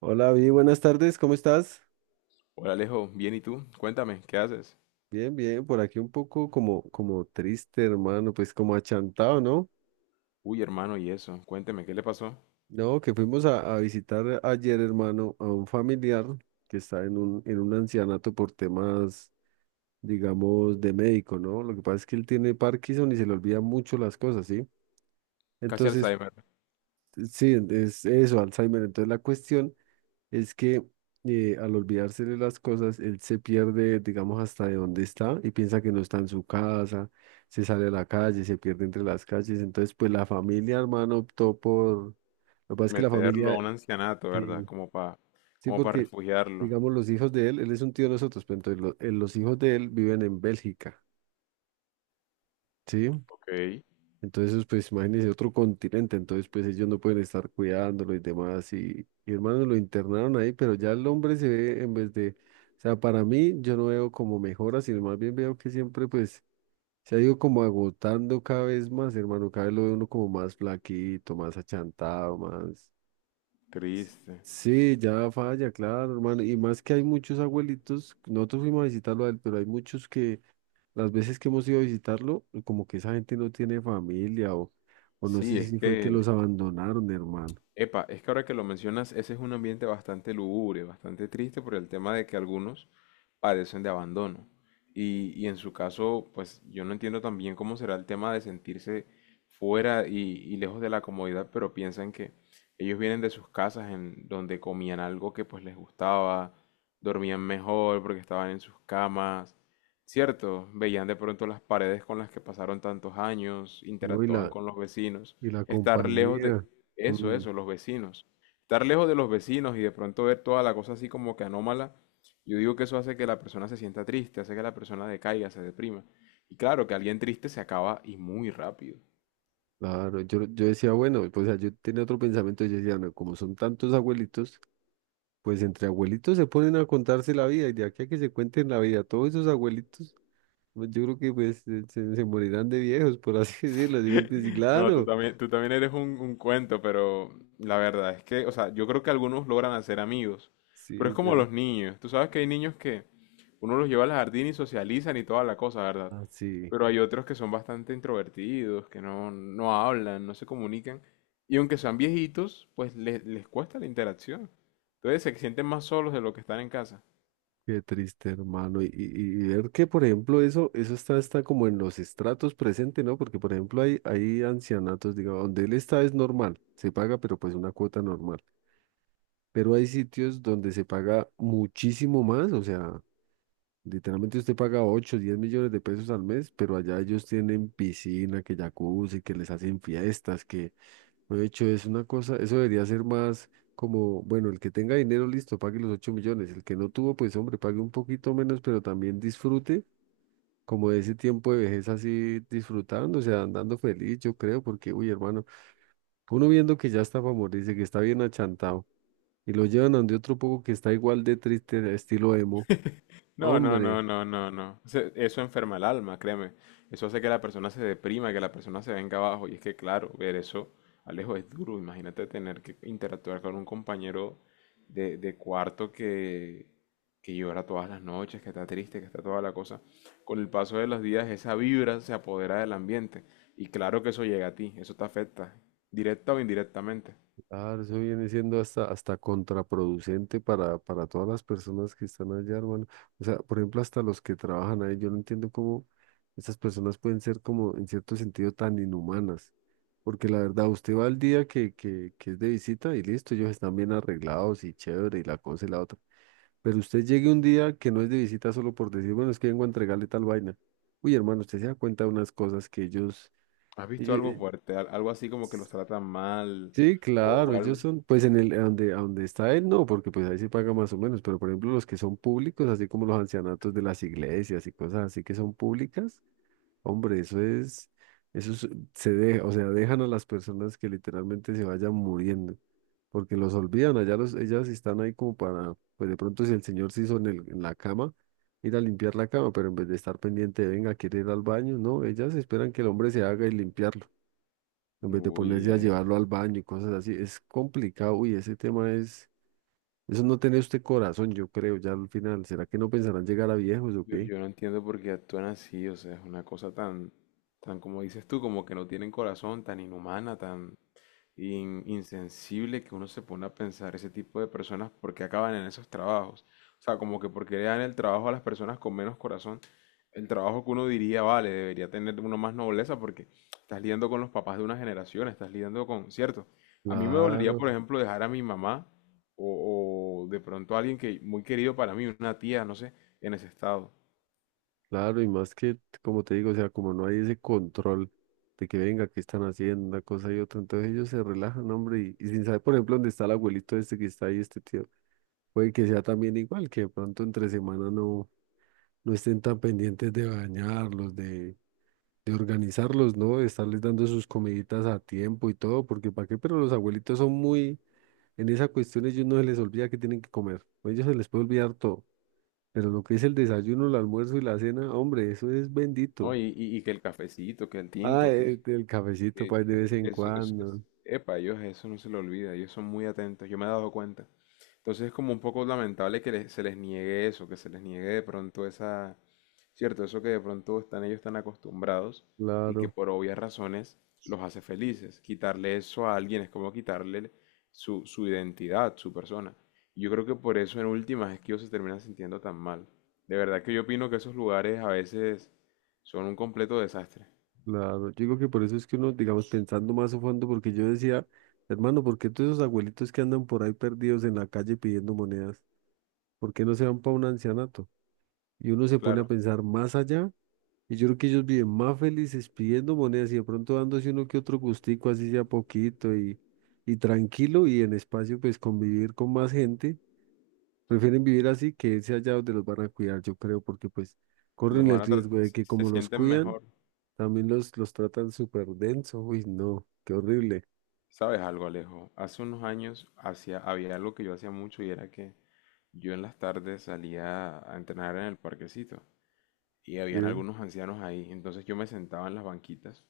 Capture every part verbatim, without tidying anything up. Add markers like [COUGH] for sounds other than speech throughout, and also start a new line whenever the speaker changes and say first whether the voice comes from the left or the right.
right: Hola, bien, buenas tardes, ¿cómo estás?
left: Hola Alejo, bien y tú, cuéntame, ¿qué haces?
right: Bien, bien, por aquí un poco como, como triste, hermano, pues como achantado, ¿no?
left: Uy hermano, y eso, cuénteme, ¿qué le pasó?
right: No, que fuimos a, a visitar ayer, hermano, a un familiar que está en un, en un ancianato por temas, digamos, de médico, ¿no? Lo que pasa es que él tiene Parkinson y se le olvida mucho las cosas, ¿sí?
left: Casi
right: Entonces,
left: Alzheimer,
right: sí, es eso, Alzheimer. Entonces la cuestión es que eh, al olvidarse de las cosas, él se pierde, digamos, hasta de dónde está y piensa que no está en su casa, se sale a la calle, se pierde entre las calles. Entonces, pues la familia, hermano, optó por... Lo que pasa es que la
left: meterlo a
right: familia,
left: un ancianato, ¿verdad?
right: sí,
left: Como para
right: sí,
left: como para
right: porque,
left: refugiarlo.
right: digamos, los hijos de él, él es un tío de nosotros, pero entonces lo- eh, los hijos de él viven en Bélgica, ¿sí?
left: Ok,
right: Entonces, pues imagínense otro continente, entonces pues ellos no pueden estar cuidándolo y demás. Y, y, hermano, lo internaron ahí, pero ya el hombre se ve en vez de, o sea, para mí yo no veo como mejora, sino más bien veo que siempre pues se ha ido como agotando cada vez más, hermano, cada vez lo ve uno como más flaquito, más achantado, más...
left: triste.
right: Sí, ya falla, claro, hermano. Y más que hay muchos abuelitos, nosotros fuimos a visitarlo a él, pero hay muchos que las veces que hemos ido a visitarlo, como que esa gente no tiene familia o no
left: Sí,
right: sé
left: es
right: si fue que los
left: que
right: abandonaron, hermano.
left: epa, es que ahora que lo mencionas, ese es un ambiente bastante lúgubre, bastante triste por el tema de que algunos padecen de abandono. Y, y en su caso, pues yo no entiendo también cómo será el tema de sentirse fuera y, y lejos de la comodidad, pero piensan que ellos vienen de sus casas en donde comían algo que pues les gustaba, dormían mejor porque estaban en sus camas, ¿cierto? Veían de pronto las paredes con las que pasaron tantos años,
right: No, y
left: interactuaban
right: la,
left: con los vecinos,
right: y la
left: estar lejos de,
right: compañía.
left: eso,
right: Mm,
left: eso, los vecinos. Estar lejos de los vecinos y de pronto ver toda la cosa así como que anómala, yo digo que eso hace que la persona se sienta triste, hace que la persona decaiga, se deprima. Y claro, que alguien triste se acaba y muy rápido.
right: claro, yo, yo decía, bueno, pues, o sea, yo tenía otro pensamiento, yo decía, no, como son tantos abuelitos, pues entre abuelitos se ponen a contarse la vida, y de aquí a que se cuenten la vida, todos esos abuelitos, pues, yo creo que pues se, se- se morirán de viejos, por así [LAUGHS] decirlo, ¿sí me entiendes? Y
left: No, tú
right: claro,
left: también, tú también eres un, un cuento, pero la verdad es que, o sea, yo creo que algunos logran hacer amigos, pero
right: sí,
left: es como
right: pero,
left: los niños. Tú sabes que hay niños que uno los lleva al jardín y socializan y toda la cosa, ¿verdad?
right: ah, sí.
left: Pero hay otros que son bastante introvertidos, que no, no hablan, no se comunican, y aunque sean viejitos, pues les, les cuesta la interacción. Entonces se sienten más solos de lo que están en casa.
right: Qué triste, hermano. Y, y- y ver que, por ejemplo, eso, eso está, está como en los estratos presentes, ¿no? Porque, por ejemplo, hay, hay ancianatos, digamos, donde él está es normal, se paga, pero pues una cuota normal. Pero hay sitios donde se paga muchísimo más, o sea, literalmente usted paga ocho a diez millones de pesos al mes, pero allá ellos tienen piscina, que jacuzzi, que les hacen fiestas, de hecho, es una cosa, eso debería ser más como, bueno, el que tenga dinero, listo, pague los ocho millones. El que no tuvo, pues hombre, pague un poquito menos, pero también disfrute como de ese tiempo de vejez así disfrutando, o sea, andando feliz, yo creo, porque, uy, hermano, uno viendo que ya está para morirse, que está bien achantado, y lo llevan a donde otro poco que está igual de triste, estilo emo.
left: No, no,
right: Hombre.
left: no, no, no, no. Se- eso enferma el alma, créeme. Eso hace que la persona se deprima, que la persona se venga abajo. Y es que, claro, ver eso, Alejo, es duro. Imagínate tener que interactuar con un compañero de, de cuarto que, que llora todas las noches, que está triste, que está toda la cosa. Con el paso de los días, esa vibra se apodera del ambiente. Y claro que eso llega a ti, eso te afecta, directa o indirectamente.
right: Claro, eso viene siendo hasta, hasta contraproducente para, para todas las personas que están allá, hermano. O sea, por ejemplo, hasta los que trabajan ahí, yo no entiendo cómo esas personas pueden ser como, en cierto sentido, tan inhumanas. Porque la verdad, usted va al día que, que, que es de visita y listo, ellos están bien arreglados y chévere y la cosa y la otra. Pero usted llegue un día que no es de visita solo por decir, bueno, es que vengo a entregarle tal vaina. Uy, hermano, usted se da cuenta de unas cosas que ellos,
left: ¿Has visto algo
right: ellos,
left: fuerte? Al- algo así como que los tratan mal
right: sí,
left: o,
right: claro,
left: o
right: ellos
left: algo.
right: son, pues en el, a donde, a donde está él, no, porque pues ahí se paga más o menos, pero por ejemplo los que son públicos, así como los ancianatos de las iglesias y cosas así que son públicas, hombre, eso es, eso es- se deja, o sea, dejan a las personas que literalmente se vayan muriendo, porque los olvidan, allá los, ellas están ahí como para, pues de pronto si el señor se hizo en el, en la cama, ir a limpiar la cama, pero en vez de estar pendiente, venga, quiere ir al baño, no, ellas esperan que el hombre se haga y limpiarlo en vez de
left: Uy,
right: ponerse a
left: es.
right: llevarlo al baño y cosas así, es complicado, uy, ese tema es, eso no tiene usted corazón, yo creo, ya al final, ¿será que no pensarán llegar a viejos o
left: Yo,
right: qué?
left: yo no entiendo por qué actúan así, o sea, es una cosa tan, tan como dices tú, como que no tienen corazón, tan inhumana, tan in- insensible que uno se pone a pensar ese tipo de personas porque acaban en esos trabajos. O sea, como que porque le dan el trabajo a las personas con menos corazón, el trabajo que uno diría, vale, debería tener uno más nobleza porque estás lidiando con los papás de una generación, estás lidiando con, cierto. A mí me dolería, por
right: Claro,
left: ejemplo, dejar a mi mamá o, o de pronto a alguien que muy querido para mí, una tía, no sé, en ese estado.
right: claro, y más que, como te digo, o sea, como no hay ese control de que venga, qué están haciendo, una cosa y otra, entonces ellos se relajan, hombre, y, y sin saber, por ejemplo, dónde está el abuelito este que está ahí, este tío, puede que sea también igual, que de pronto entre semana no, no estén tan pendientes de bañarlos, de de organizarlos, ¿no? De estarles dando sus comiditas a tiempo y todo, porque ¿para qué? Pero los abuelitos son muy, en esa cuestión ellos no se les olvida que tienen que comer, a ellos se les puede olvidar todo, pero lo que es el desayuno, el almuerzo y la cena, hombre, eso es
left: No,
right: bendito.
left: y, y- y que el cafecito, que el
right: Ah,
left: tinto, que,
right: el, el cafecito,
left: que,
right: pues, de vez
left: que
right: en
left: eso, es,
right: cuando,
left: es- epa, ellos eso no se lo olvida, ellos son muy atentos, yo me he dado cuenta. Entonces es como un poco lamentable que le- se les niegue eso, que se les niegue de pronto esa, cierto, eso que de pronto están ellos tan acostumbrados y que
right: claro,
left: por obvias razones los hace felices. Quitarle eso a alguien es como quitarle su, su identidad, su persona. Y yo creo que por eso en últimas es que ellos se terminan sintiendo tan mal. De verdad que yo opino que esos lugares a veces son un completo desastre.
right: claro. Yo digo que por eso es que uno, digamos, pensando más a fondo, porque yo decía, hermano, ¿por qué todos esos abuelitos que andan por ahí perdidos en la calle pidiendo monedas, ¿por qué no se van para un ancianato? Y uno se pone a
left: Claro.
right: pensar más allá. Y yo creo que ellos viven más felices pidiendo monedas y de pronto dándose uno que otro gustico, así sea poquito y, y tranquilo y en espacio, pues convivir con más gente. Prefieren vivir así que irse allá donde los van a cuidar, yo creo, porque pues corren
left: Los
right: el
left: van a tratar,
right: riesgo de que
left: se
right: como los
left: sienten
right: cuidan,
left: mejor.
right: también los, los tratan súper denso. Uy, no, qué horrible.
left: ¿Sabes algo, Alejo? Hace unos años hacía, había algo que yo hacía mucho y era que yo en las tardes salía a entrenar en el parquecito y
right: Sí,
left: habían algunos ancianos ahí. Entonces yo me sentaba en las banquitas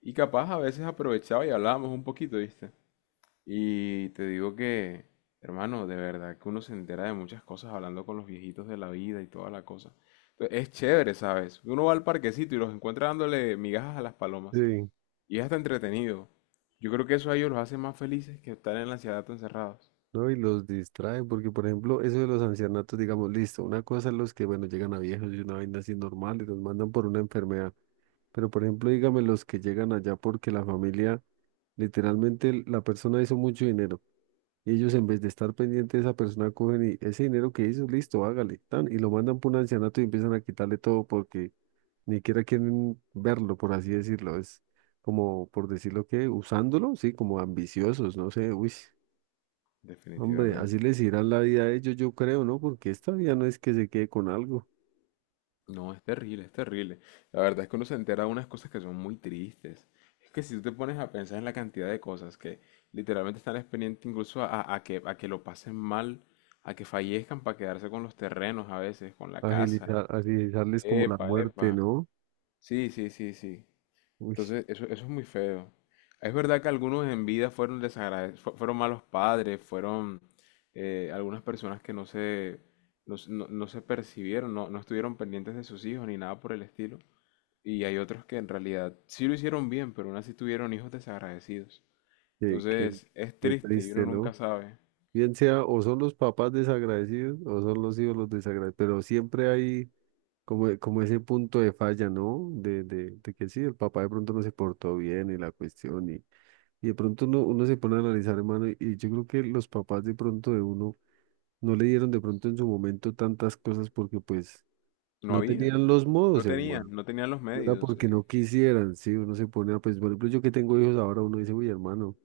left: y capaz a veces aprovechaba y hablábamos un poquito, ¿viste? Y te digo que, hermano, de verdad que uno se entera de muchas cosas hablando con los viejitos de la vida y toda la cosa. Entonces, es chévere, ¿sabes? Uno va al parquecito y los encuentra dándole migajas a las palomas.
right: sí,
left: Y es hasta entretenido. Yo creo que eso a ellos los hace más felices que estar en la ciudad tan encerrados.
right: ¿no? Y los distraen, porque por ejemplo, eso de los ancianatos, digamos, listo, una cosa es los que, bueno, llegan a viejos y una vaina así normal y los mandan por una enfermedad. Pero por ejemplo, dígame los que llegan allá porque la familia, literalmente l- la persona hizo mucho dinero y ellos en vez de estar pendientes de esa persona cogen y ese dinero que hizo, listo, hágale, tan, y lo mandan por un ancianato y empiezan a quitarle todo porque ni siquiera quieren verlo, por así decirlo. Es como, por decirlo que, usándolo, sí, como ambiciosos, no sé, uy, hombre, así
left: Definitivamente.
right: les irá la vida a ellos, yo creo, ¿no? Porque esta vida no es que se quede con algo,
left: No, es terrible, es terrible. La verdad es que uno se entera de unas cosas que son muy tristes. Es que si tú te pones a pensar en la cantidad de cosas que literalmente están pendientes incluso a, a- a que, a que lo pasen mal, a que fallezcan para quedarse con los terrenos a veces, con la casa.
right: agilizar, agilizarles como la
left: Epa,
right: muerte,
left: epa.
right: ¿no?
left: Sí, sí, sí, sí.
right: Uy.
left: Entonces, eso, eso es muy feo. Es verdad que algunos en vida fueron desagradecidos, fueron malos padres, fueron eh, algunas personas que no se, no, se no- no se percibieron, no, no estuvieron pendientes de sus hijos ni nada por el estilo. Y hay otros que en realidad sí lo hicieron bien, pero aún así tuvieron hijos desagradecidos.
right: Qué, qué,
left: Entonces, es
right: qué
left: triste y uno
right: triste,
left: nunca
right: ¿no?
left: sabe.
right: Bien sea, o son los papás desagradecidos o son los hijos los desagradecidos, pero siempre hay como, como ese punto de falla, ¿no? De, de, de que sí, el papá de pronto no se portó bien y la cuestión, y, y de pronto uno, uno se pone a analizar, hermano, y, y yo creo que los papás de pronto de uno no le dieron de pronto en su momento tantas cosas porque pues
left: No
right: no
left: había,
right: tenían los
left: no
right: modos,
left: tenían,
right: hermano.
left: no tenían los
right: No era
left: medios
right: porque
left: eh,
right: no quisieran, sí, uno se pone a, pues, por ejemplo, yo que tengo hijos ahora, uno dice, uy, hermano.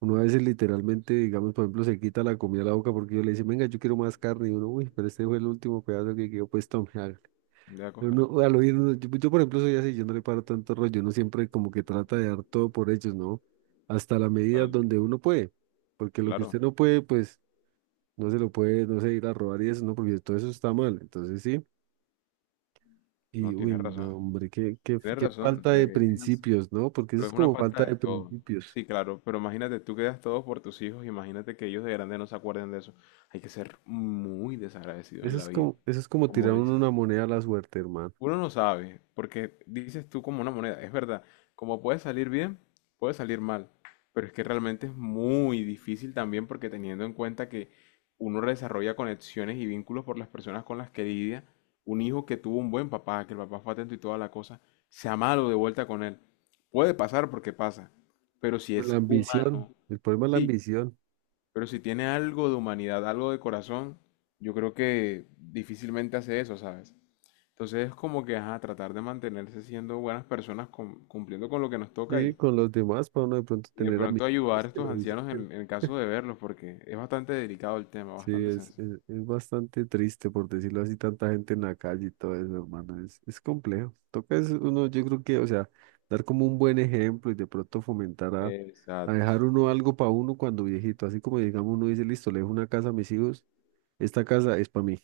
right: Uno a veces literalmente, digamos, por ejemplo, se quita la comida a la boca porque yo le dice, venga, yo quiero más carne. Y uno, uy, pero este fue el último pedazo que quedó, pues tome, [LAUGHS] hágale".
left: de
right: Pero
left: acoger.
right: uno, al oír, uno- yo, yo, por ejemplo, soy así, yo no le paro tanto rollo, uno siempre como que trata de dar todo por ellos, ¿no? Hasta la medida
left: Tal,
right: donde uno puede. Porque lo que
left: claro,
right: usted no puede, pues, no se lo puede, no sé, ir a robar y eso, ¿no? Porque todo eso está mal. Entonces, sí. Y,
left: no,
right: uy,
left: tienes
right: no,
left: razón.
right: hombre, qué, qué,
left: Tienes
right: qué
left: razón,
right: falta de
left: eh, es así.
right: principios, ¿no? Porque eso
left: Pero
right: es
left: es una
right: como falta
left: falta de
right: de
left: todo.
right: principios.
left: Sí, claro, pero imagínate, tú quedas todo por tus hijos, imagínate que ellos de grande no se acuerden de eso. Hay que ser muy desagradecido
right: Eso
left: en la
right: es
left: vida,
right: como, eso es como tirar
left: como
right: uno
left: dices.
right: una moneda a la suerte, hermano.
left: Uno no sabe, porque dices tú como una moneda, es verdad, como puede salir bien, puede salir mal, pero es que realmente es muy difícil también porque teniendo en cuenta que uno desarrolla conexiones y vínculos por las personas con las que lidia, un hijo que tuvo un buen papá, que el papá fue atento y toda la cosa, sea malo de vuelta con él. Puede pasar porque pasa, pero si
right: Por la
left: es
right: ambición,
left: humano,
right: el problema es la
left: sí,
right: ambición.
left: pero si tiene algo de humanidad, algo de corazón, yo creo que difícilmente hace eso, ¿sabes? Entonces es como que, ajá, tratar de mantenerse siendo buenas personas, cum- cumpliendo con lo que nos toca
right: Sí,
left: y,
right: con los demás, para uno de pronto
left: y de
right: tener
left: pronto
right: amigos
left: ayudar a
right: que
left: estos
right: lo
left: ancianos
right: visiten.
left: en, en caso de verlos, porque es bastante delicado el tema,
right: Sí,
left: bastante
right: es,
left: sensible.
right: es, es bastante triste, por decirlo así, tanta gente en la calle y todo eso, hermano. Es, es complejo. Toca es uno, yo creo que, o sea, dar como un buen ejemplo y de pronto fomentar a, a
left: Exacto,
right: dejar uno algo para uno cuando viejito. Así como digamos, uno dice, listo, le dejo una casa a mis hijos, esta casa es para mí.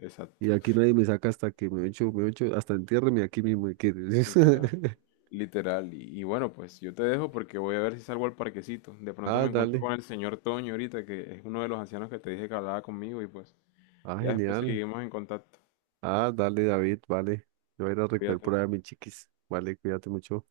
left: exacto,
right: Y aquí nadie me saca hasta que me echo, me echo, hasta entiérreme aquí mismo. Y que-
left: literal,
right: [LAUGHS]
left: literal. Y, y bueno, pues yo te dejo porque voy a ver si salgo al parquecito. De pronto
right: Ah,
left: me encuentro
right: dale.
left: con el señor Toño ahorita, que es uno de los ancianos que te dije que hablaba conmigo y pues
right: Ah,
left: ya después
right: genial.
left: seguimos en contacto.
right: Ah, dale, David, vale. Yo voy a ir a recoger por
left: Cuídate.
right: ahí a mis chiquis. Vale, cuídate mucho.